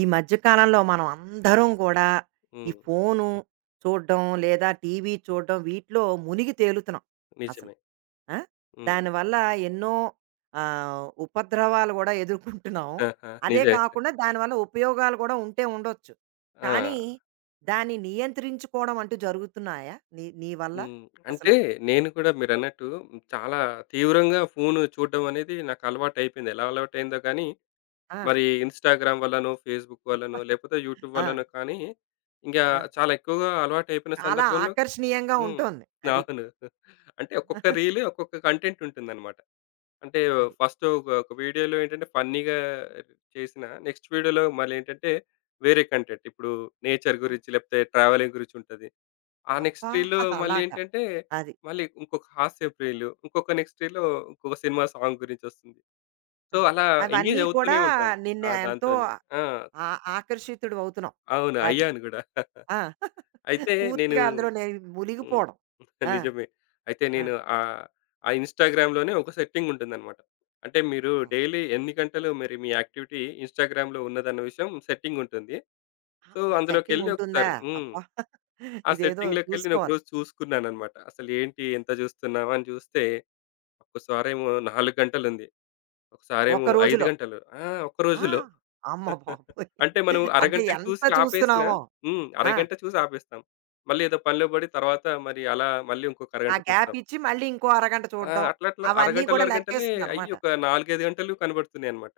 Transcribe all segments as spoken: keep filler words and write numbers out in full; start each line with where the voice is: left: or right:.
right: ఈ మధ్య కాలంలో మనం అందరం కూడా ఈ
left: హ్మ్.
right: ఫోను చూడడం లేదా టీవీ చూడడం వీటిలో మునిగి తేలుతున్నాం. అసలు
left: నిజమే.
right: ఆ?
left: హ్మ్.
right: దానివల్ల ఎన్నో ఆ, ఉపద్రవాలు కూడా ఎదుర్కొంటున్నాం.
left: ఆహా!
right: అదే
left: నిజమే.
right: కాకుండా దానివల్ల ఉపయోగాలు కూడా ఉంటే ఉండొచ్చు,
left: ఆ!
right: కానీ దాన్ని నియంత్రించుకోవడం అంటూ జరుగుతున్నాయా నీ నీ వల్ల?
left: హ్మ్. అంటే
right: అసలు
left: నేను కూడా మీరన్నట్టు చాలా తీవ్రంగా ఫోను చూడడం అనేది నాకు అలవాటైపోయింది. ఎలా అలవాటయిందో గానీ,
right: ఆ,
left: మరి ఇన్‌స్టాగ్రామ్ వల్లనో, ఫేస్‌బుక్ వల్లనో, లేకపోతే యూట్యూబ్
right: ఆ,
left: వల్లనో కానీ, ఇంగా
right: ఆ.
left: చాలా ఎక్కువగా అలవాటయిపోయిన
right: చాలా
left: సందర్భంలో.
right: ఆకర్షణీయంగా
left: హ్మ్.
right: ఉంటుంది అది.
left: అవును. అంటే ఒక్కొక్క రీలు, ఒక్కొక్క కంటెంట్ ఉంటుందన్నమాట. అంటే
right: అది
left: ఫస్ట్ ఒక ఒక వీడియోలో ఏంటంటే ఫన్నీగా చేసిన, నెక్స్ట్ వీడియోలో మళ్ళీ ఏంటంటే వేరే కంటెంట్ ఇప్పుడు నేచర్
right: ఆ,
left: గురించి లేకపోతే ట్రావెలింగ్ గురించి ఉంటది. ఆ
right: అబ్బా,
left: నెక్స్ట్ రీల్‌లో మళ్ళీ
right: అలాగా,
left: ఏంటంటే
right: అది
left: మళ్ళీ ఇంకొక హాస్యపు రీలు, ఇంకొక నెక్స్ట్ రీల్‌లో ఇంకొక సినిమా సాంగ్ గురించి వస్తుంది.
right: ఆ!
left: సో, అలా ఎంగేజ్
right: అవన్నీ కూడా
left: అవుతూనే ఉంటాం.
right: నిన్ను
left: ఆ!
right: ఎంతో
left: దాంతోని. ఆ!
right: ఆ ఆకర్షితుడివవుతున్నావు
left: అవును.
right: వాటికి.
left: అయ్యాను గూడా.
right: ఆ!
left: అయితే నేను
right: పూర్తిగా అందులో నేను
left: హ్మ్.
right: మునిగిపోవడం. ఆ!
left: నిజమే. అయితే
right: ఆ!
left: నేను ఆహ్, ఆ ఇన్‌స్టాగ్రామ్‌లోనే ఒక సెట్టింగ్ ఉంటుందన్నమాట. అంటే మీరు
right: ఆ!
left: డైలీ ఎన్ని గంటలు మరి మీ యాక్టివిటీ ఇన్‌స్టాగ్రామ్‌లో ఉన్నదన్న విషయం సెట్టింగ్ ఉంటుంది.
right: ఆ!
left: సో,
right: ఆ సెట్టింగ్
left: అందులోకెళ్ళి
right: ఉంటుందా?
left: ఒకసారి హ్మ్.
right: అబ్బా!
left: ఆ
right: ఇదేదో
left: సెట్టింగ్‌లోకెళ్ళి నేను
right: చూసుకోవాలి.
left: ఒకరోజు చూసుకున్నానన్నమాట. అసలు ఏంటి ఎంత చూస్తున్నామా అని చూస్తే ఒక్కసారేమో నాలుగు గంటలుంది.
right: ఒక్క
left: ఒకసారేమో ఐదు
right: రోజులో.
left: గంటలు. ఆ! ఒక్క
right: ఆ!
left: రోజులో.
right: అమ్మ బాబోయ్!
left: అంటే మనం
right: అంటే
left: అరగంటకి
right: ఎంత
left: చూసి ఆపేసిన.
right: చూస్తున్నామో.
left: హ్మ్.
right: ఆ!
left: అరగంట చూసి ఆపేస్తాం. మళ్ళీ ఏదో పనిలో పడి తర్వాత మరి అలా మళ్ళీ ఇంకొక
right: ఆ
left: అరగంట
right: గ్యాప్
left: చూస్తాం.
right: ఇచ్చి మళ్ళీ ఇంకో అరగంట
left: ఆ!
right: చూడడం.
left: అట్లా అట్లా
right: అవన్నీ
left: అరగంటలు,
right: కూడా
left: అరగంటలే అయ్యి
right: లెక్కేస్తుందనమాట.
left: ఒక నాలుగు, ఐదు గంటలు కనబడుతున్నాయన్నమాట.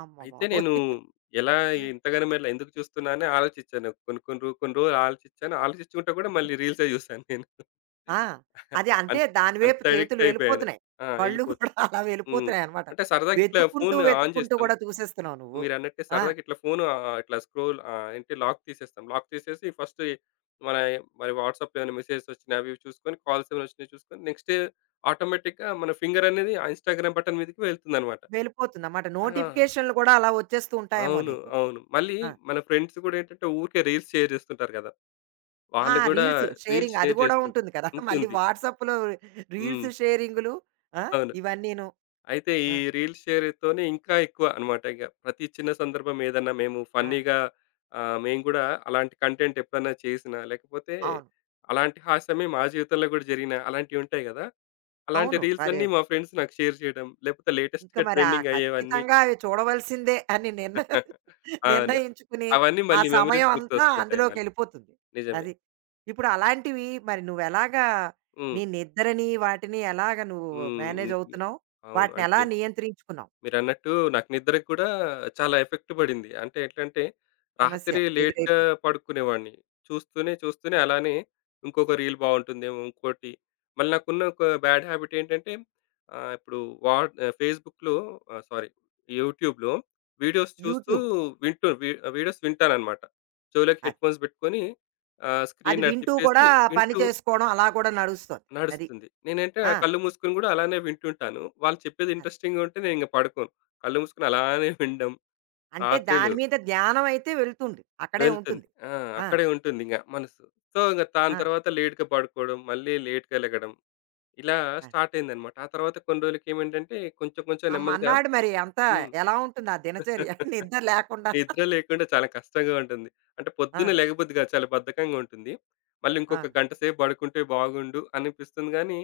right: అమ్మ
left: అయితే
right: బాబోయ్!
left: నేను ఎలా ఇంతగనం ఇలా ఎందుకు చూస్తున్నా అని ఆలోచించాను. కొన్ని కొన్ని రో కొన్ని రోజులు ఆలోచించాను. ఆలోచించుకుంటా కూడా మళ్ళీ రీల్సే చూసాను నేను.
right: ఆ! అది అంటే
left: అంత్
right: దాని
left: అంత
right: వైపు
left: అడిక్ట్
right: చేతులు
left: అయిపోయాను.
right: వెళ్ళిపోతున్నాయి.
left: ఆ!
right: కళ్ళు
left: ఎళ్ళిపోత్.
right: కూడా అలా
left: హ్మ్.
right: వెళ్ళిపోతున్నాయనమాట.
left: అంటే సరదాగా ఇట్లా
right: వెతుక్కుంటూ,
left: ఫోన్ ఆన్
right: వెతుక్కుంటూ
left: చేస్తాం.
right: కూడా చూసేస్తున్నావు నువ్వు.
left: మీరన్నట్టే
right: ఆ!
left: సరదాగా ఇట్లా ఫోను ఆహ్, ఇట్లా స్క్రోల్ ఆహ్, ఏంటి లాక్ తీసేస్తాం. లాక్ తీసేసి ఫస్ట్ మన మరి వాట్సాప్‌లో ఏమైనా మెసేజెస్ వచ్చినా అవి ఇవి చూసుకొని, కాల్స్ ఏమైనా వచ్చినాయి చూసుకొని, నెక్స్ట్ ఆటోమేటిక్‌గా మన ఫింగర్ అనేది ఆ ఇన్‌స్టాగ్రామ్ బటన్ మీదకి వెళ్తుందన్నమాట.
right: వెళ్ళిపోతుందన్నమాట.
left: ఆ!
right: నోటిఫికేషన్‌లు కూడా అలా వచ్చేస్తూ ఉంటాయేమో
left: అవును.
right: నీకు.
left: అవును. మళ్ళీ
right: ఆ!
left: మన ఫ్రెండ్స్ గూడా ఏంటంటే ఊరికే రీల్స్ షేర్ చేస్తుంటారు గదా!
right: ఆ!
left: వాళ్ళు గూడా
right: రీల్స్
left: రీల్స్
right: షేరింగ్ అది
left: షేర్
right: కూడా
left: చేస్తుంటారు.
right: ఉంటుంది కదా! మళ్ళీ
left: ఉంటుంది.
right: వాట్సాప్‌లో
left: హ్మ్.
right: రీల్స్ షేరింగులు. ఆ!
left: అవును.
right: ఇవన్నీను.
left: అయితే ఈ
right: ఆ!
left: రీల్ షేర్‌తోనే ఇంకా ఎక్కువ అనమాట. ఇగ ప్రతి చిన్న సందర్భం ఏదన్నా మేము
right: ఆ!
left: ఫన్నీగా ఆహ్, మేము గూడా అలాంటి కంటెంట్ ఎప్పుడన్నా చేసినా, లేకపోతే
right: అవును.
left: అలాంటి హాస్యమే మా జీవితంలో గూడా జరిగిన అలాంటివుంటాయి గదా! అలాంటి
right: అవును.
left: రీల్స్
right: అదే.
left: అన్నీ మా ఫ్రెండ్స్ నాకు షేర్ చేయడం, లేకపోతే
right: ఇంక
left: లేటెస్ట్‌గా
right: మరి ఆ
left: ట్రెండింగ్ అయ్యేవన్నీ.
right: ఖచ్చితంగా అవి చూడవలసిందే అని నిర్ణ
left: అవును.
right: నిర్ణయించుకుని,
left: అవన్నీ
right: ఆ
left: మళ్ళీ మెమోరీస్
right: సమయం అంతా
left: గుర్తొస్తుంటాయి మళ్ళీ.
right: అందులోకెళ్ళిపోతుంది.
left: నిజమే.
right: అది. ఇప్పుడు అలాంటివి మరి నువ్వెలాగా
left: హ్మ్.
right: నీ నిద్రని, వాటిని ఎలాగ నువ్వు
left: హ్మ్.
right: మేనేజ్
left: హ్మ్.
right: అవుతున్నావు?
left: అవును.
right: వాటినెలా
left: అంటే
right: నియంత్రించుకున్నావు?
left: మీరన్నట్టు నాకు నిద్రకు కూడా చాలా ఎఫెక్ట్ పడింది. అంటే ఎట్లంటే,
right: సమస్య
left: రాత్రి లేట్‌గా
right: ఎదురైపోయింది.
left: పడుకునేవాడిని. చూస్తూనే, చూస్తూనే అలానే ఇంకొక రీల్ బావుంటుందేమో, ఇంకోటి. మళ్ళీ నాకున్న ఒక బ్యాడ్ హ్యాబిట్ ఏంటంటే, ఆహ్, ఇప్పుడు వాట్ ఆహ్, ఫేస్‌బుక్‌లో ఆహ్, సారీ యూట్యూబ్‌లో వీడియోస్ చూస్తూ
right: యూట్యూబ్.
left: వింటూ వి వీడియోస్ వింటాననమాట. చెవులోకి
right: అది.
left: హెడ్‌ఫోన్స్ పెట్టుకొని ఆహ్,
right: అది
left: స్క్రీన్ అటు
right: వింటూ
left: తిప్పేసి
right: కూడా పని
left: వింటూ
right: చేసుకోవడం అలా కూడా నడుస్తోంది. అది.
left: నడుస్తుంది. నేనంటే ఆ
right: ఆ!
left: కళ్ళు మూసుకొని గూడా అలానే వింటుంటాను. వాళ్ళు చెప్పేది
right: అది.
left: ఇంట్రెస్టింగ్‌గా ఉంటే నేను ఇంక పడుకోను. కళ్ళు మూసుకొని అలానే వినడం
right: అంటే దాని
left: రాత్రిలు
right: మీద ధ్యానం అయితే వెళ్తుంది. అక్కడే
left: వెళ్తుంది.
right: ఉంటుంది.
left: ఆ!
right: ఆ!
left: అక్కడే ఉంటుందింక మనసు. సో, ఇంక దాని
right: ఆ!
left: తర్వాత లేట్‌గా పడుకోవడం, మళ్ళీ లేట్‌గా లెగడం ఇలా
right: ఆ!
left: స్టార్ట్ అయిందనమాట. ఆ తర్వాత కొన్ని రోజులకేమేంటంటే కొంచెం కొంచెం
right: ఆ
left: నెమ్మదిగా.
right: మన్నాడు మరి అంతా
left: హ్మ్.
right: ఎలా ఉంటుంది ఆ దినచర్య? నిద్ర లేకుండా.
left: నిద్ర లేకుండా చాలా కష్టంగా ఉంటుంది. అంటే
right: ఆ!
left: పొద్దున్నే లెగబుద్ది కాదు. చాలా బద్ధకంగా ఉంటుంది. మళ్ళీ
right: ఆ!
left: ఇంకొక గంట సేపు పడుకుంటే బాగుండు అనిపిస్తుంది గానీ,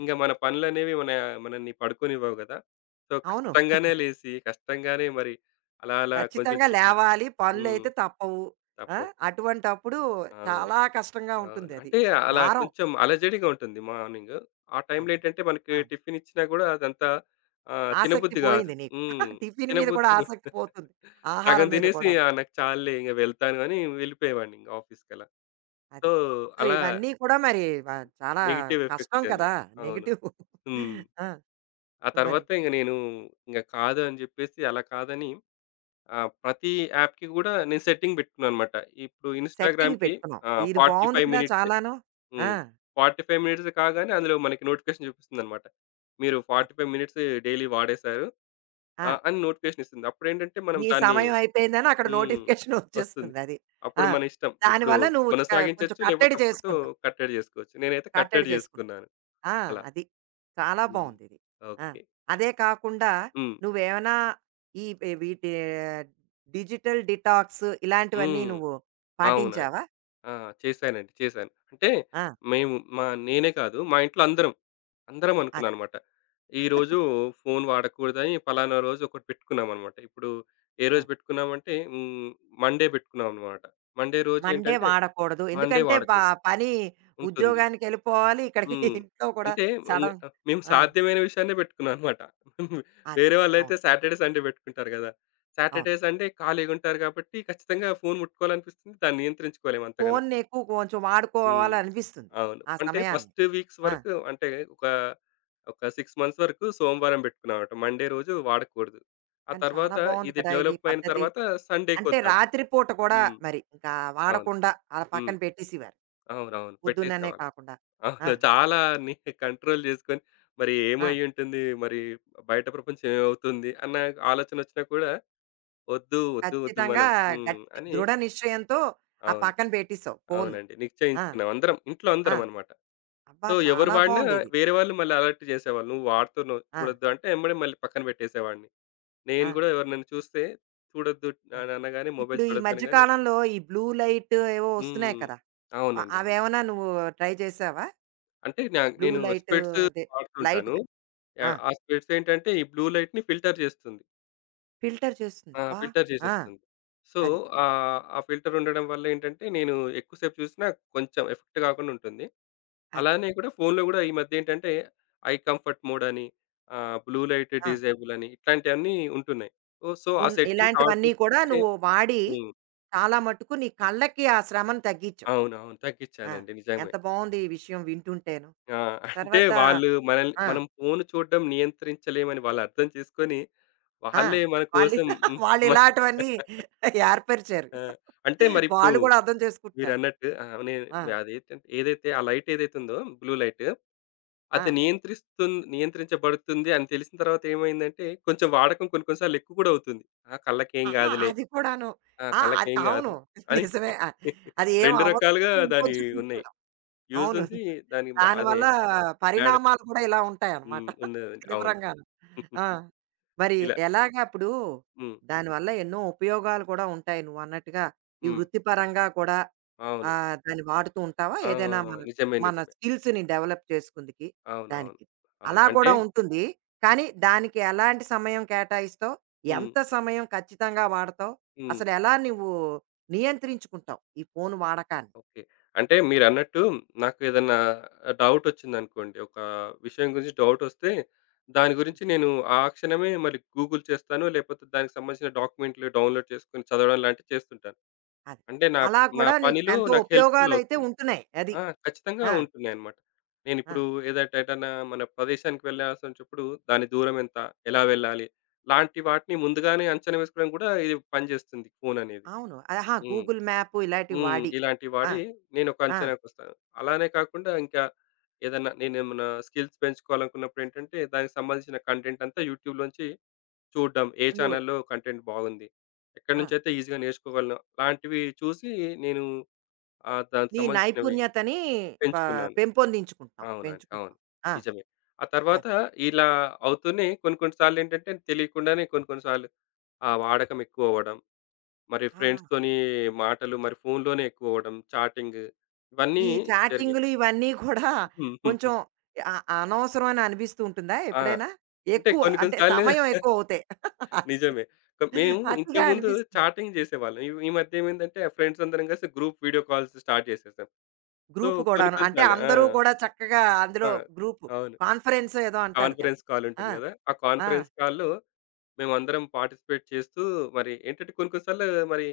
left: ఇంక మన పనులనేవి మన మనల్ని పడుకోనివ్వవు గదా! సో,
right: అవును.
left: కష్టంగానే లేసి, కష్టంగానే మరి అలా అలా కొంచెం
right: ఖచ్చితంగా
left: టిఫిన్.
right: లేవాలి.
left: హ్మ్.
right: పనులైతే తప్పవు. ఆ!
left: తప్పవు.
right: అటువంటప్పుడు
left: అవును.
right: చాలా కష్టంగా
left: అవును.
right: ఉంటుందది.
left: అంటే అలా
right: భారం.
left: కొంచెం అలజడిగా ఉంటుంది మార్నింగు. ఆ టైంలో
right: అదే.
left: ఏంటంటే మనకి
right: ఆ!
left: టిఫిన్ ఇచ్చినా గూడా అదంతా ఆహ్,
right: ఆసక్తి
left: తినబుద్ధి గాదు.
right: పోయింది నీకు.
left: హ్మ్.
right: టిఫిన్ మీద కూడా
left: తినబుద్ధి
right: ఆసక్తి
left: గూడా
right: పోతుంది.
left: సగం
right: ఆహారం మీద
left: తినేసి,
right: కూడాను.
left: "ఆ! నాకు చాలులే ఇంక వెళ్తాను" అని వెళ్ళిపోయేవాడిని ఇంక ఆఫీస్‌కలా. సో,
right: అది. సో,
left: అలా
right: ఇవన్నీ కూడా మరి వ చాలా
left: నెగెటివ్
right: కష్టం
left: ఎఫెక్ట్స్
right: కదా!
left: అనమాట. అవును.
right: నెగెటివ్. ఆ!
left: హ్మ్. ఆ
right: మరి
left: తర్వాత ఇంక నేను ఇంక కాదు అని చెప్పేసి అలా కాదని, ఆహ్, ప్రతి యాప్‌కి కూడా నేను సెట్టింగ్ పెట్టుకున్నాననమాట. ఇప్పుడు
right: సెట్టింగ్
left: ఇన్‌స్టాగ్రామ్‌కి
right: పెట్టుకున్నాం.
left: ఆహ్,
right: ఇది బావుంది
left: నలభై ఐదు
right: కదా!
left: మినిట్సే.
right: చాలాను. ఆ!
left: హ్మ్. నలభై ఐదు మినిట్స్ కాగానే అందులో మనకి నోటిఫికేషన్ చూపిస్తుందనమాట. మీరు
right: అది.
left: నలభై ఐదు మినిట్స్ డైలీ వాడేశారు
right: ఆ!
left: ఆహ్, అని నోటిఫికేషన్ ఇస్తుంది. అప్పుడేంటంటే మనం
right: నీ
left: దాన్ని
right: సమయం అయిపోయిందని అక్కడ
left: హ్మ్.
right: నోటిఫికేషన్
left: వస్తుంది.
right: వచ్చేస్తుంది అది.
left: అప్పుడు
right: ఆ!
left: మన ఇష్టం. ఇప్పుడు
right: దానివల్ల నువ్వు చ కొంచెం
left: కొనసాగించొచ్చు లేకపోతే
right: కట్టడి
left: అప్పుడుతో
right: చేసుకుంటావు.
left: కట్టడి జేసుకోవచ్చు. నేనైతే
right: కట్టడి
left: కట్టడి
right: చేసుకుంటావు.
left: జేసుకున్నాను
right: ఆ!
left: అలా.
right: అది. చాలా
left: హ్మ్.
right: బావుందిది. ఆ!
left: ఓకే.
right: అదే కాకుండా
left: హ్మ్.
right: నువ్వేమైనా ఈ వె వీటి డిజిటల్ డిటాక్స్ ఇలాంటివన్నీ
left: హ్మ్.
right: నువ్వు
left: అవునండి.
right: పాటించావా?
left: ఆ! చేశానండి. చేశాను. అంటే
right: ఆ!
left: మేము మా నేనే కాదు మా ఇంట్లో అందరం, అందరం
right: అది.
left: అనుకున్నామనమాట. ఈరోజు ఫోను వాడకూడదని పలానా రోజు ఒకటి పెట్టుకున్నామనమాట. ఇప్పుడు ఏ
right: ఆ!
left: రోజు పెట్టుకున్నామంటే హ్మ్. మండే పెట్టుకున్నామనమాట. మండే రోజు
right: మండే
left: ఏంటంటే
right: వాడకూడదు.
left: మండే
right: ఎందుకంటే ప
left: వాడకూడదు
right: పని
left: ఉంటుంది.
right: ఉద్యోగానికెళ్ళిపోవాలి. ఇక్కడికి
left: హ్మ్.
right: ఇంట్లో కూడా
left: అంటే ఇంగ
right: సడన్
left: ఆహ్, మేము
right: ఆ!
left: సాధ్యమైన విషయాన్నే పెట్టుకున్నాం అనమాట.
right: అది.
left: వేరే వాళ్ళైతే
right: అవును.
left: సాటర్‌డే, సండే పెట్టుకుంటారు గదా!
right: అవును.
left: సాటర్‌డే, సండే ఖాళీగుంటారు కాబట్టి ఖచ్చితంగా ఫోను ముట్టుకోవాలనిపిస్తుంది. దాన్ని నియంత్రించుకోలేము అంతగనం.
right: ఫోన్‌ని ఎక్కువ కొంచెం
left: హ్మ్.
right: వాడుకోవాలనిపిస్తుంది
left: అవును.
right: ఆ
left: అంటే
right: సమయాన్ని.
left: ఫస్ట్ వీక్స్
right: ఆ!
left: వరకు అంటే ఒక, ఒక ఆరు మంత్స్ వరకు సోమవారం పెట్టుకున్నామన్నమాట. మండే రోజు వాడకూడదు. ఆ
right: కానీ చాలా
left: తర్వాత
right: బావుంది
left: ఇది
right: కదా! ఇది
left: డెవలప్ అయిన
right: పద్ధతి.
left: తర్వాత
right: అంటే
left: సండేకొద్దాం.
right: రాత్రి పూట కూడా
left: హ్మ్.
right: మరి ఇంకా
left: అవును.
right: వాడకుండా అలా
left: హ్మ్.
right: పక్కన పెట్టేసేవారు.
left: అవునవును. పెట్టేసాం.
right: పొద్దున్ననే కాకుండా. ఆ!
left: అవును. చాలా అన్ని కంట్రోల్ జేసుకొని, మరి
right: ఆ!
left: ఏమయ్యుంటుంది? మరి బయట ప్రపంచం ఏమవుతుంది? అన్న ఆలోచనొచ్చినా కూడా వద్దు, వద్దు, వద్దు
right: ఖచ్చితంగా
left: మనం హ్మ్
right: గట్టి
left: అని.
right: దృఢ నిశ్చయంతో ఆ
left: అవును.
right: పక్కన పెట్టేసావు ఫోన్‌ని.
left: అవునండి.
right: ఆ!
left: నిశ్చయించుకున్నాం. అందరం ఇంట్లో
right: ఆ!
left: అందరం అన్నమాట.
right: అబ్బా!
left: సో, ఎవరు
right: చాలా
left: వాడినా
right: బావుందిది.
left: వేరే వాళ్ళు మళ్ళీ అలర్ట్ చేసేవాళ్ళు. "నువ్వు వాడుతున్నావు
right: ఆ!
left: చూడొద్దు" అంటే ఎమ్మడే మళ్ళీ పక్కన పెట్టేసేవాడిని.
right: ఆ!
left: నేను గూడా ఎవరినైనా చూస్తే చూడొద్దు
right: ఆ!
left: అని అనగానే మొబైల్
right: ఇప్పుడు ఈ
left: చూడొద్దు
right: మధ్య
left: అనగానే.
right: కాలంలో ఈ బ్లూ లైట్ ఏవో వస్తున్నాయి
left: హ్మ్.
right: కదా! అ
left: అవునండి. అవును.
right: అవేమన్నా నువ్వు ట్రై చేసావా?
left: అంటే నా
right: బ్లూ
left: నేను
right: లైట్
left: స్పెట్స్
right: అదే లైట్
left: వాడుతుంటాను.
right: ఆ!
left: యాహ్! ఆ స్పెట్స్ ఏంటంటే ఈ బ్లూ లైట్‌ని ఫిల్టర్ చేస్తుంది.
right: ఫిల్టర్ చేస్తుంది.
left: ఆ!
right: అబ్బా!
left: ఫిల్టర్
right: ఆ!
left: చేసేస్తుంది. సో,
right: అది.
left: ఆహ్, ఆ ఫిల్టర్ ఉండడం వల్ల ఏంటంటే, నేను ఎక్కువసేపు చూసినా కొంచెం ఎఫెక్ట్ కాకుండా ఉంటుంది.
right: అది.
left: అలానే కూడా ఫోన్‌లో కూడా ఈ మధ్య ఏంటంటే, ఐ కంఫర్ట్ మోడ్ అని, ఆహ్, బ్లూ లైట్
right: ఆ!
left: డిజేబుల్ అని ఇట్లాంటివన్నీ ఉంటున్నాయి. ఓ సో, ఆ
right: ఉన్
left: సెట్టింగ్స్ ఆన్
right: ఇలాంటివన్నీ కూడా
left: చేసుకుంటే.
right: నువ్వు వాడి
left: హ్మ్.
right: చాలా మట్టుకు నీ కళ్ళకి ఆ శ్రమను తగ్గించావు.
left: అవునవును.
right: ఆ!
left: తగ్గించానండి. నిజమే.
right: ఎంత బావుంది ఈ విషయం వింటుంటేను.
left: ఆ! అంటే
right: తర్వాత
left: వాళ్ళు మనల్ని
right: ఆ!
left: మనం ఫోన్ చూడడం నియంత్రించలేమని వాళ్ళు అర్థం చేసుకొని,
right: ఆ!
left: వాళ్ళే మన
right: వాళ్ళు
left: కోసం హ్మ్.
right: వాళ్ళు
left: మన
right: ఇలాంటివన్నీ ఏర్పరిచారు.
left: ఆ! అంటే మరిప్పుడు
right: వాళ్ళు కూడా అర్థం చేసుకుంటున్నారు.
left: మీరన్నట్టు ఆ! నేను
right: ఆ!
left: అదైతే ఏదైతే ఆ లైట్ ఏదైతే ఉందో బ్లూ లైట్,
right: ఆ!
left: అది నియంత్రిస్తున్ నియంత్రించబడుతుంది అని తెలిసిన తర్వాత ఏమైందంటే, కొంచెం వాడకం కొన్ని కొన్ని సార్లు ఎక్కువ కూడా అవుతుంది. ఆ! కళ్ళకేం
right: ఆహా!
left: కాదులే.
right: అది కూడాను.
left: ఆ!
right: ఆ! అద్
left: కళ్ళకేం కాదు
right: అవును.
left: అని.
right: నిజమే. ఆ, అది ఏం
left: రెండు
right: అవ్వదు.
left: రకాలుగా దాని
right: ఇంకొంచెం చూసు
left: ఉన్నాయి. యూజ్
right: అవును.
left: ఉంది. దాని బ- అదే
right: దానివల్ల
left: బ్యాడ్.
right: పరిణామాలు కూడా ఇలా ఉంటాయన్నమాట.
left: హ్మ్. ఉన్నదండి. అవును.
right: తీవ్రంగాను. ఆ! మరి
left: ఇలా.
right: ఎలాగా ఇప్పుడు
left: హ్మ్.
right: దానివల్ల ఎన్నో ఉపయోగాలు కూడా ఉంటాయి నువ్వన్నట్టుగా. ఈ
left: హ్మ్.
right: వృత్తిపరంగా కూడా
left: అవును.
right: ఆహ్, దాన్ని వాడుతూ ఉంటావా?
left: ఆ!
right: ఏదైనా మన
left: నిజమే.
right: మన
left: నిజమే.
right: స్కిల్స్‌ని డెవలప్ చేసుకుందికి
left: అవునవును. అవును.
right: దానికి.
left: అవును
right: అలా
left: అంటే
right: కూడా ఉంటుంది. కానీ దానికి ఎలాంటి సమయం కేటాయిస్తావు?
left: హ్మ్.
right: ఎంత సమయం ఖచ్చితంగా వాడతావు?
left: హ్మ్.
right: అసలెలా నువ్వు నియంత్రించుకుంటావు? ఈ ఫోను వాడకాన్ని?
left: ఓకే. అంటే మీరన్నట్టు నాకు ఏదన్నా డౌట్ వచ్చిందనుకోండి. ఒక విషయం గురించి డౌట్ వస్తే, దాని గురించి నేను ఆ క్షణమే మరి గూగుల్ చేస్తాను. లేకపోతే దానికి సంబంధించిన డాక్యుమెంట్లు డౌన్‌లోడ్ చేసుకొని చదవడం లాంటివి చేస్తుంటాను.
right: అది.
left: అంటే నా
right: అలా
left: నా
right: కూడా నీకు
left: పనిలో
right: ఎంతో
left: నాకు హెల్ప్‌ఫుల్
right: ఉపయోగాలైతే
left: అవుతుంది.
right: ఉంటున్నాయి. అది.
left: ఆ! ఖచ్చితంగా
right: ఆ!
left: ఉంటున్నాయన్నమాట.
right: ఆ!
left: నేనిప్పుడు ఏదట ఏటన్నా మన ప్రదేశానికి వెళ్ళాల్సొచ్చినప్పుడు దాని దూరం ఎంత? ఎలా వెళ్ళాలి? లాంటి వాటిని ముందుగానే అంచనా వేసుకోవడానికి కూడా ఇది పనిచేస్తుంది ఫోననేది.
right: అవును. ఆహా!
left: హ్మ్.
right: గూగుల్ మ్యాప్ ఇలాంటివి
left: హ్మ్.
right: వాడి.
left: ఇలాంటివి
right: ఆ!
left: వాడి నేనొక
right: ఆ!
left: అంచనాకొస్తాను. అలానే కాకుండా ఇంకా ఏదన్నా నేనేమన్నా స్కిల్స్ పెంచుకోవాలనుకున్నప్పుడు ఏంటంటే, దానికి సంబంధించిన కంటెంట్ అంతా యూట్యూబ్‌లోంచి చూడడం. ఏ
right: నువ్వు
left: ఛానల్‌లో కంటెంట్ బాగుంది? ఎక్కడి
right: ఆ!
left: నుంచైతే ఈజీగా నేర్చుకోగలను అలాంటివి చూసి నేను ఆహ్, దానికి
right: నీ
left: సంబంధించినవి
right: నైపుణ్యతని ప
left: పెంచుకున్నాను.
right: పెంపొందించుకుంటున్నావు.
left: అవునండి. అవును.
right: పెంచుకుంటున్నావు. ఆ!
left: నిజమే. ఆ తర్వాత
right: అది.
left: ఇలా అవుతూనే కొన్ని కొన్ని సార్లేంటంటే తెలియకుండానే కొన్ని కొన్ని సార్లు ఆ వాడకం ఎక్కువ అవ్వడం. మరి
right: ఆ!
left: ఫ్రెండ్స్‌తోని మాటలు, మరి ఫోన్‌లోనే ఎక్కువ అవ్వడం, చాటింగ్ ఇవన్నీ
right: ఈ
left: జరిగాయి.
right: చాటింగులు ఇవన్నీ కూడా కొంచెం అ అనవసరమని అనిపిస్తూ ఉంటుందా
left: ఆ!
right: ఎప్పుడైనా?
left: అంటే
right: ఎక్కువ
left: కొన్ని కొన్ని
right: అంటే
left: సార్లు.
right: సమయం ఎక్కువ అవుతాయి.
left: నిజమే. క మేము
right: అతిగా
left: ఇంతకుముందు
right: అనిపిస్తుంది.
left: చాటింగ్ చేసేవాళ్ళం. ఈ ఈ మధ్య ఏమైందంటే ఫ్రెండ్స్ అందరం కలిసి గ్రూప్ వీడియో కాల్స్ స్టార్ట్ చేసేసాం. సో,
right: గ్రూప్
left: కొన్ని
right: కూడాను.
left: కొన్ని
right: అంటే
left: సార్లు ఆ!
right: అందరూ కూడా చక్కగా
left: ఆ!
right: అందులో గ్రూప్
left: అవును.
right: కాన్ఫరెన్స్ ఏదో అంటారు
left: కాన్ఫరెన్స్
right: దాన్ని.
left: కాల్
right: ఆ!
left: ఉంటుంది కదా! ఆ
right: ఆ!
left: కాన్ఫరెన్స్ కాల్‌లో మేమందరం పార్టిసిపేట్ చేస్తూ మరి ఏంటంటే కొన్ని కొన్ని సార్లు మరి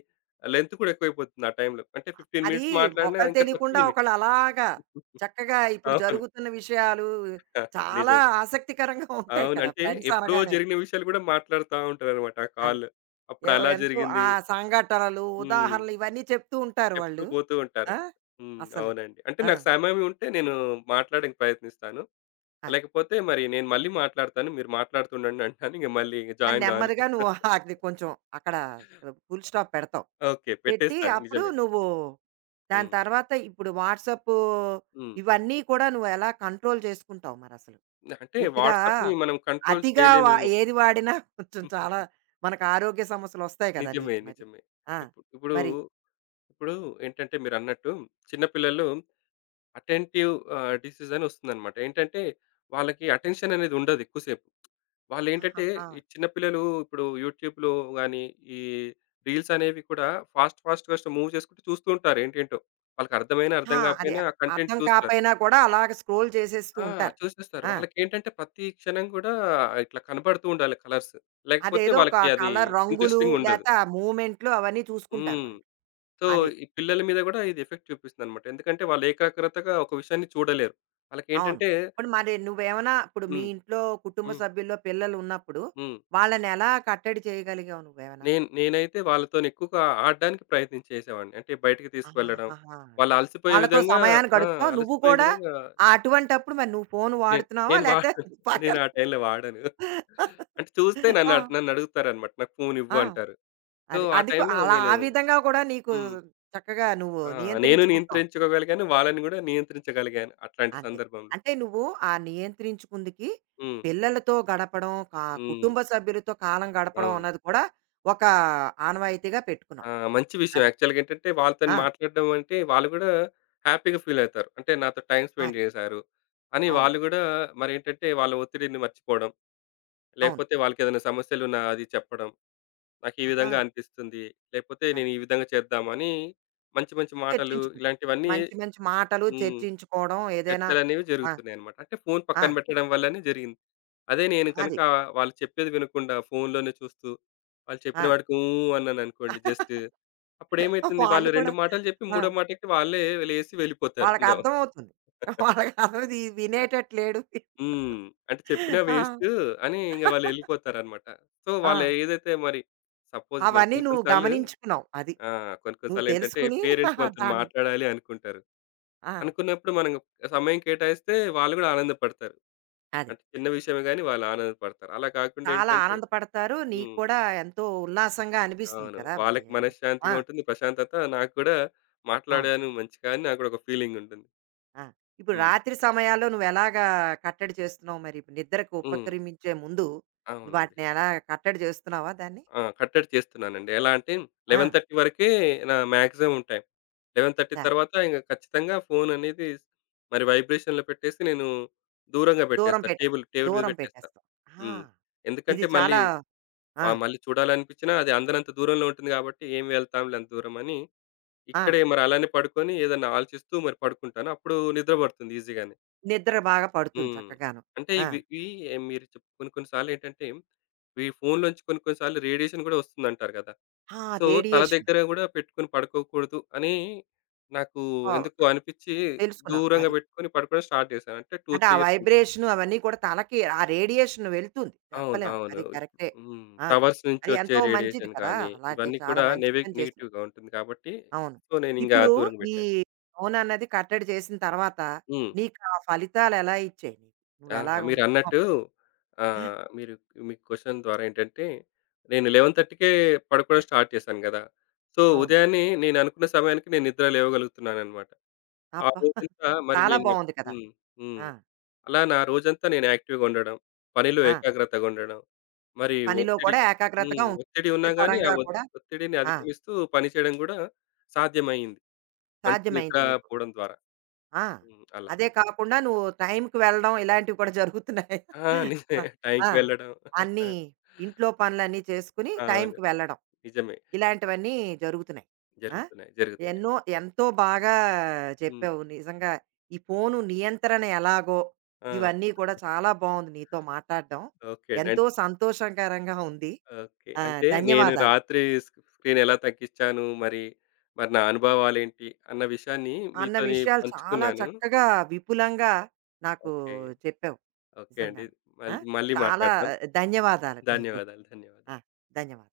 left: లెంత్ కూడా ఎక్కువైపోతుంది ఆ టైంలో. అంటే పదిహేను
right: అది
left: మినిట్స్ మాట్లాడినా
right: ఒకళ్ళు
left: ఇంకా ముప్పై
right: తెలియకుండా
left: మినిట్స్.
right: ఒకళ్ళు అలాగా చక్కగా ఇప్పుడు
left: అవును.
right: జరుగుతున్న విషయాలు చాలా
left: నిజం.
right: ఆసక్తికరంగా ఉంటాయి
left: అవును.
right: కదా!
left: అంటే
right: ఫ్రెండ్స్
left: ఎప్పుడో
right: అనగానే.
left: జరిగిన విషయాలు గూడా మాట్లాడుతా ఉంటారనమాట ఆ
right: అది
left: కాల్‌లో. అప్పుడు
right: ఎవ్
left: అలా
right: ఎంతో ఆ
left: జరిగింది.
right: సంఘటనలు,
left: హ్మ్.
right: ఉదాహరణలు ఇవన్నీ చెప్తూ ఉంటారు
left: చెప్తూ
right: వాళ్ళు.
left: పోతూ ఉంటారు.
right: ఆ!
left: హ్మ్.
right: అసలు.
left: అవునండి. అంటే
right: ఆ!
left: నాకు సమయం ఉంటే నేను మాట్లాడడానికి ప్రయత్నిస్తాను.
right: అది.
left: లేకపోతే మరి నేను మళ్ళీ మాట్లాడతాను. మీరు మాట్లాడుతుండండి అంటాను. ఇంక మళ్ళీ ఇంక
right: కానీ
left: జాయిన్ గాను.
right: నెమ్మదిగా నువ్వు అది కొంచెం అక్కడ ఫుల్ స్టాప్ పెడతావు.
left: ఓకే.
right: పెట్టి
left: పెట్టేస్తాను.
right: అప్పుడు
left: నిజమే.
right: నువ్వు దాని
left: హ్మ్.
right: తర్వాత ఇప్పుడు వాట్సాప్
left: హ్మ్.
right: ఇవన్నీ కూడా నువ్వు ఎలా కంట్రోల్ చేసుకుంటావు మరి అసలు?
left: అంటే
right: పూర్తిగా
left: వాట్సాప్‌ని మనం కంట్రోల్
right: అతిగా వా
left: చేయలేమేమో.
right: ఏది వాడినా కొంచెం చాలా మనకు ఆరోగ్య సమస్యలొస్తాయి కదా
left: నిజమే.
right: నీకు మరి.
left: నిజమే.
right: ఆ!
left: ఇప్పుడు ఇప్పుడు
right: మరి
left: ఇప్పుడు ఏంటంటే మీరన్నట్టు చిన్న పిల్లలు అటెంటివ్ ఆహ్, డిసీజ్ అని వస్తుందన్నమాట. ఏంటంటే, వాళ్ళకి అటెన్షన్ అనేది ఉండదు ఎక్కువసేపు. వాళ్ళేంటంటే,
right: ఆహాహా!
left: ఈ చిన్న పిల్లలు ఇప్పుడు యూట్యూబ్‌లో గాని, ఈ రీల్స్ అనేవి కూడా ఫాస్ట్, ఫాస్ట్‌గా మూవ్ చేసుకుంటూ చూస్తూ ఉంటారు ఏంటేంటో. వాళ్ళకి అర్థమైనా,
right: ఆ!
left: అర్థం
right: అదే
left: కాకపోయినా ఆ కంటెంట్
right: అర్థం
left: చూస్తారు.
right: కాపోయినా కూడా అలాగ స్క్రోల్ చేసేస్తూ
left: ఆ!
right: ఉంటారు.
left: చూసేస్తారు.
right: ఆ!
left: వాళ్ళకేంటంటే, ప్రతి క్షణం కూడా ఇట్లా కనబడుతూ ఉండాలి కలర్స్. లేకపోతే
right: అదేదో ఒక
left: వాళ్ళకి అది
right: కలర్ రంగులు
left: ఇంట్రెస్టింగ్ ఉండదు.
right: లేతే ఆ మూవ్‌మెంట్లు అవన్నీ చూసుకుంటారు
left: హ్మ్.
right: వాళ్ళు.
left: సో,
right: అది.
left: ఈ పిల్లల మీద కూడా ఇది ఎఫెక్ట్ చూపిస్తుందన్నమాట. ఎందుకంటే, వాళ్ళు ఏకాగ్రతగా ఒక విషయాన్ని చూడలేరు.
right: అవును.
left: వాళ్ళకేంటంటే
right: ఇప్పుడు మరి నువ్వేమన్నా ఇప్పుడు మీ
left: హ్మ్.
right: ఇంట్లో కుటుంబ
left: హ్మ్.
right: సభ్యుల్లో పిల్లలు ఉన్నప్పుడు,
left: హ్మ్.
right: వాళ్ళని ఎలా కట్టడి చేయగలిగావు నువ్వేమన్నా?
left: నేను నేనైతే వాళ్ళతోని ఎక్కువగా ఆడడానికి ప్రయత్నం చేసేవాడిని. అంటే బయటికి తీసుకువెళ్ళడం.
right: ఆహాహా!
left: వాళ్ళు
right: అది.
left: అలసిపోయే
right: వాళ్ళతో
left: విధంగా.
right: సమయాన్ని
left: ఆ!
right: గడుపుతావు. నువ్వు
left: అలసిపోయే
right: కూడా
left: విధంగా
right: ఆహ్, అటువంటప్పుడు మరి నువ్వు ఫోను
left: నేను
right: వాడుతున్నావా?
left: నేను వాడను.
right: లేతే
left: నేను
right: పక్కన
left: ఆ టైంలో వాడను. అంటే చూస్తే నన్ను అడ్
right: ఆ!
left: నన్నడుగుతారనమాట. నాకు ఫోను ఇవ్వు
right: ఆ!
left: అంటారు. సో,
right: అది.
left: ఆ
right: అందుకు
left: టైంలో
right: అలా
left: నేను
right: ఆ విధంగా కూడా నీకు
left: హ్మ్.
right: చక్కగా నువ్వు
left: ఆ! నేను
right: నియంత్రించుకుంటావు.
left: నియంత్రించుకోగలిగాను. వాళ్ళని గూడా నియంత్రించగలిగాను అట్లాంటి
right: అంతే.
left: సందర్భంలో.
right: అంటే నువ్వు ఆ నియంత్రించుకుందికి
left: హ్మ్.
right: పిల్లలతో గడపడం, కా
left: హ్మ్.
right: కుటుంబ సభ్యులతో కాలం గడపడం
left: అవును.
right: అన్నది కూడా ఒక ఆనవాయితీగా
left: ఆ!
right: పెట్టుకున్నావు.
left: మంచి విషయం.
right: అది.
left: యాక్చువల్‌గా ఏంటంటే, వాళ్ళతోని
right: ఆ!
left: మాట్లాడడం అంటే, వాళ్ళు గూడా హ్యాపీగా ఫీల్ అవుతారు. అంటే నాతో టైమ్ స్పెండ్
right: అది.
left: చేశారు అని
right: అవును.
left: వాళ్ళు గూడా మరేంటంటే, వాళ్ళ ఒత్తిడిని మర్చిపోవడం,
right: అవును.
left: లేకపోతే వాళ్ళకేదైనా సమస్యలున్నా అది చెప్పడం. నాకు ఈ
right: ఆహా!
left: విధంగా అనిపిస్తుంది. లేకపోతే నేను
right: అది.
left: ఈ విధంగా చేద్దామని, మంచి మంచి మాటలు
right: చర్చించుకుంటాం.
left: ఇలాంటివన్నీ.
right: మంచి మంచి మాటలు
left: హ్మ్.
right: చర్చించుకోవడం ఏదైనా
left: చర్చలనేవి
right: ఆ!
left: జరుగుతున్నాయన్నమాట. అంటే ఫోను
right: ఆ!
left: పక్కన పెట్టడం వల్లనే జరిగింది. అదే నేను కనుక
right: అది.
left: వాళ్ళు చెప్పేది వినకుండా ఫోన్‌లోనే చూస్తూ, వాళ్ళు
right: ఆ!
left: చెప్పిన వాటికి ఊ అన్నాననుకోండి జస్ట్. అప్పుడేమైతుంది వాళ్ళు
right: వాళ్ళు కూడా
left: రెండు మాటలు చెప్పి
right: ఆ!
left: మూడో మాటకి వాళ్ళే లేసి వెళ్ళిపోతారు. ఇంగ.
right: వాళ్ళకర్థమవుతుంది. వాళ్ళకర్థం ఇది వినేటట్టు లేడు.
left: హ్మ్. అంటే చెప్పినా
right: ఆ!
left: వేస్ట్ అని ఇంగ వాళ్ళెళ్ళిపోతారనమాట. సో, వాళ్ళు
right: ఆ!
left: ఏదైతే మరి సపోజ్ మన
right: అవన్నీ
left: కొన్ని కొన్ని
right: నువ్వు
left: సార్లు
right: గమనించుకున్నావు. అది.
left: ఆ! కొన్ని కొన్ని
right: నువ్వు
left: సార్లేంటంటే
right: తెలుసుకుని
left: పేరెంట్స్ మనతోని
right: దాన్ని
left: మాట్లాడాలి అనుకుంటారు.
right: ఆ!
left: అనుకున్నప్పుడు మనం సమయం కేటాయిస్తే వాళ్ళు గూడా ఆనందపడతారు.
right: అది.
left: అంటే చిన్న విషయమే గాని వాళ్ళు ఆనందపడతారు. అలా కాకుండా
right: చాలా
left: ఏంటంటే
right: ఆనందపడతారు. నీకు
left: హ్మ్.
right: కూడా ఎంతో ఉల్లాసంగా అనిపిస్తుంది
left: అవును.
right: కదా! మరి
left: వాళ్ళకి
right: అది. ఆ!
left: మనశ్శాంతిగా ఉంటుంది. ప్రశాంతత నాకు కూడా
right: అవును.
left: మాట్లాడాను మంచిగా అని నాకు కూడా ఒక ఫీలింగ్ ఉంటుంది.
right: ఆ! ఇప్పుడు
left: హ్మ్.
right: రాత్రి సమయాల్లో నువ్వెలాగా కట్టడి చేస్తున్నావు మరి? ఇప్పుడు నిద్రకు
left: హ్మ్.
right: ఉపక్రమించే ముందు
left: అవునండి.
right: వాటిని ఎలా కట్టడి చేస్తున్నావా దాన్ని?
left: ఆ! కట్టడి చేస్తున్నానండి. ఎలా అంటే
right: ఆ!
left: పదకొండున్నర వరకే నా మాక్సిమం టైం. పదకొండున్నర
right: దా
left: తర్వాత ఇంక ఖచ్చితంగా ఫోన్ అనేది మరి వైబ్రేషన్‌లో పెట్టేసి నేను దూరంగా
right: దూరం
left: పెట్టేస్తా.
right: పెట్టా
left: టేబుల్ టేబుల్ మీద
right: దూరం
left: పెట్టేస్తా.
right: పెట్టేస్తావు. ఆ!
left: హ్మ్.
right: ఇది
left: ఎందుకంటే మళ్ళీ
right: చాలా ఆ!
left: ఆహ్, మళ్ళీ చూడాలనిపించినా అది అందనంత దూరంలో ఉంటుంది కాబట్టి ఏం వెళ్తాంలే అంత దూరం అని
right: ఆ!
left: ఇక్కడే మరి అలానే పడుకొని ఏదన్నా ఆలోచిస్తూ మరి పడుకుంటాను. అప్పుడు నిద్ర పడుతుంది ఈజీగానే.
right: నిద్ర బాగా పడుతుంది
left: హ్మ్.
right: చక్కగాను.
left: అంటే
right: ఆ!
left: ఇవి ఇవి ఏ- మీరు చెప్ కొన్ని కొన్ని సార్లేంటంటే ఈ ఫోన్‌లోంచి కొన్ని కొన్ని సార్లు రేడియేషన్ గూడా ఒస్తుందంటారు గదా!
right: ఆ!
left: సో, తల
right: రేడియేషన్.
left: దగ్గర గూడా పెట్టుకొని పడుకోకూడదు అని నాకు
right: ఆ!
left: ఎందుకో అనిపిచ్చి
right: తెలుసుకున్నావు
left: దూరంగా
right: అది.
left: పెట్టుకొని పడుకోవడం స్టార్ట్ చేశాను. అంటే రెండు,
right: అంటే
left: మూడు
right: ఆ
left: ఇయర్స్ నుంచి.
right: వైబ్రేషన్ అవన్నీ కూడా తలకి ఆ రేడియేషన్ వెళ్తుంది.
left: అవును.
right: చెప్పలేం.
left: అవును.
right: అది కరెక్టే.
left: హ్మ్.
right: ఆ!
left: టవర్స్ నుంచి
right: అది
left: ఒచ్చే
right: ఎంతో మంచిది
left: రేడియేషన్
right: కదా!
left: గానీ,
right: అలాంటివి
left: ఇవన్నీ
right: చాలా
left: కూడా
right: మంచి
left: నెవి
right: పని చేసావు.
left: నెగెటివ్‌గా ఉంటుంది కాబట్టి
right: అవును.
left: సో, నేనింగా
right: ఇప్పుడు
left: దూరంగా
right: ఈ
left: పెట్టాను.
right: ఫోన్ అన్నది కట్టడి చేసిన తర్వాత
left: హ్మ్.
right: నీకు ఆ ఫలితాలు ఎలా ఇచ్చాయి? నీకు నువ్వు
left: ఆ!
right: ఎలాగ ఉన్నావు?
left: మీరన్నట్టు ఆహ్, మీరు మీ క్వెషన్ ద్వారా ఏంటంటే, నేను 11:30కే పడుకోవడం స్టార్ట్ చేశాను గదా! సో,
right: అవును.
left: ఉదయాన్నే నేననుకున్న సమయానికి నేను నిద్ర లేవగలుగుతున్నాననమాట. ఆ
right: అబ్బా!
left: రోజంతా మరి
right: చాలా
left: నేను
right: బావుంది కదా!
left: హ్మ్. హ్మ్.
right: ఆ!
left: అలా నా రోజంతా నేను యాక్టివ్‌గా ఉండడం, పనిలో
right: ఆ!
left: ఏకాగ్రతగా ఉండడం, మరి
right: పనిలో
left: ఒత్తిడి.
right: కూడా ఏకాగ్రతగా
left: హ్మ్.
right: ఉంటుంది.
left: ఒత్తిడి ఉన్నా గానీ, ఆ
right: వృత్తిపరంగా
left: ఒత్
right: కూడా
left: ఒత్తిడిని
right: ఆ!
left: అధిగమిస్తూ పని చేయడం గూడా సాధ్యమయింది. మంచి నిద్ర
right: సాధ్యమైంది నీకు.
left: పోవడం ద్వారా.
right: ఆ!
left: హ్మ్. అలా.
right: అదే కాకుండా నువ్వు టైంకి వెళ్ళడం ఇలాంటివి కూడా జరుగుతున్నాయి.
left: ఆ! నిజమే.
right: ఆ!
left: టైంకి వెళ్ళడం.
right: అన్నీ ఇంట్లో పనులన్నీ చేసుకొని
left: అవును.
right: టైంకి వెళ్ళడం.
left: నిజమే.
right: ఇలాంటివన్నీ జరుగుతున్నాయి. ఆ!
left: జరుగుతున్నాయి. జరుగుతున్నాయి.
right: ఎన్నో ఎంతో బాగా
left: హ్మ్.
right: చెప్పావు. నిజంగా ఈ ఫోను నియంత్రణ ఎలాగో
left: ఆ!
right: ఇవన్నీ కూడా చాలా బావుంది నీతో మాట్లాడడం.
left: ఓకే అండి. అన్.
right: ఎంతో సంతోషకరంగా ఉంది.
left: ఓకే.
right: ఆ!
left: అంటే నేను
right: ధన్యవాదాలు.
left: రాత్రి స్క్ స్క్రీన్ ఎలా తగ్గించాను, మరి మరి నా అనుభవాలేంటి అన్న విషయాన్ని
right: అన్న
left: మీతోని
right: విషయాలు చాలా
left: పంచుకున్నాను.
right: చక్కగా విపులంగా నాకు
left: ఓకే.
right: చెప్పావు
left: ఓకే అండి.
right: నిజంగాను. ఆ!
left: మళ్ మళ్ళీ
right: చాలా
left: మాట్లాడదాం.
right: ధన్యవాదాలు నీకు.
left: ధన్యవాదాలు.
right: ఆ!
left: ధన్యవాదాలు.
right: ధన్యవాదాలు.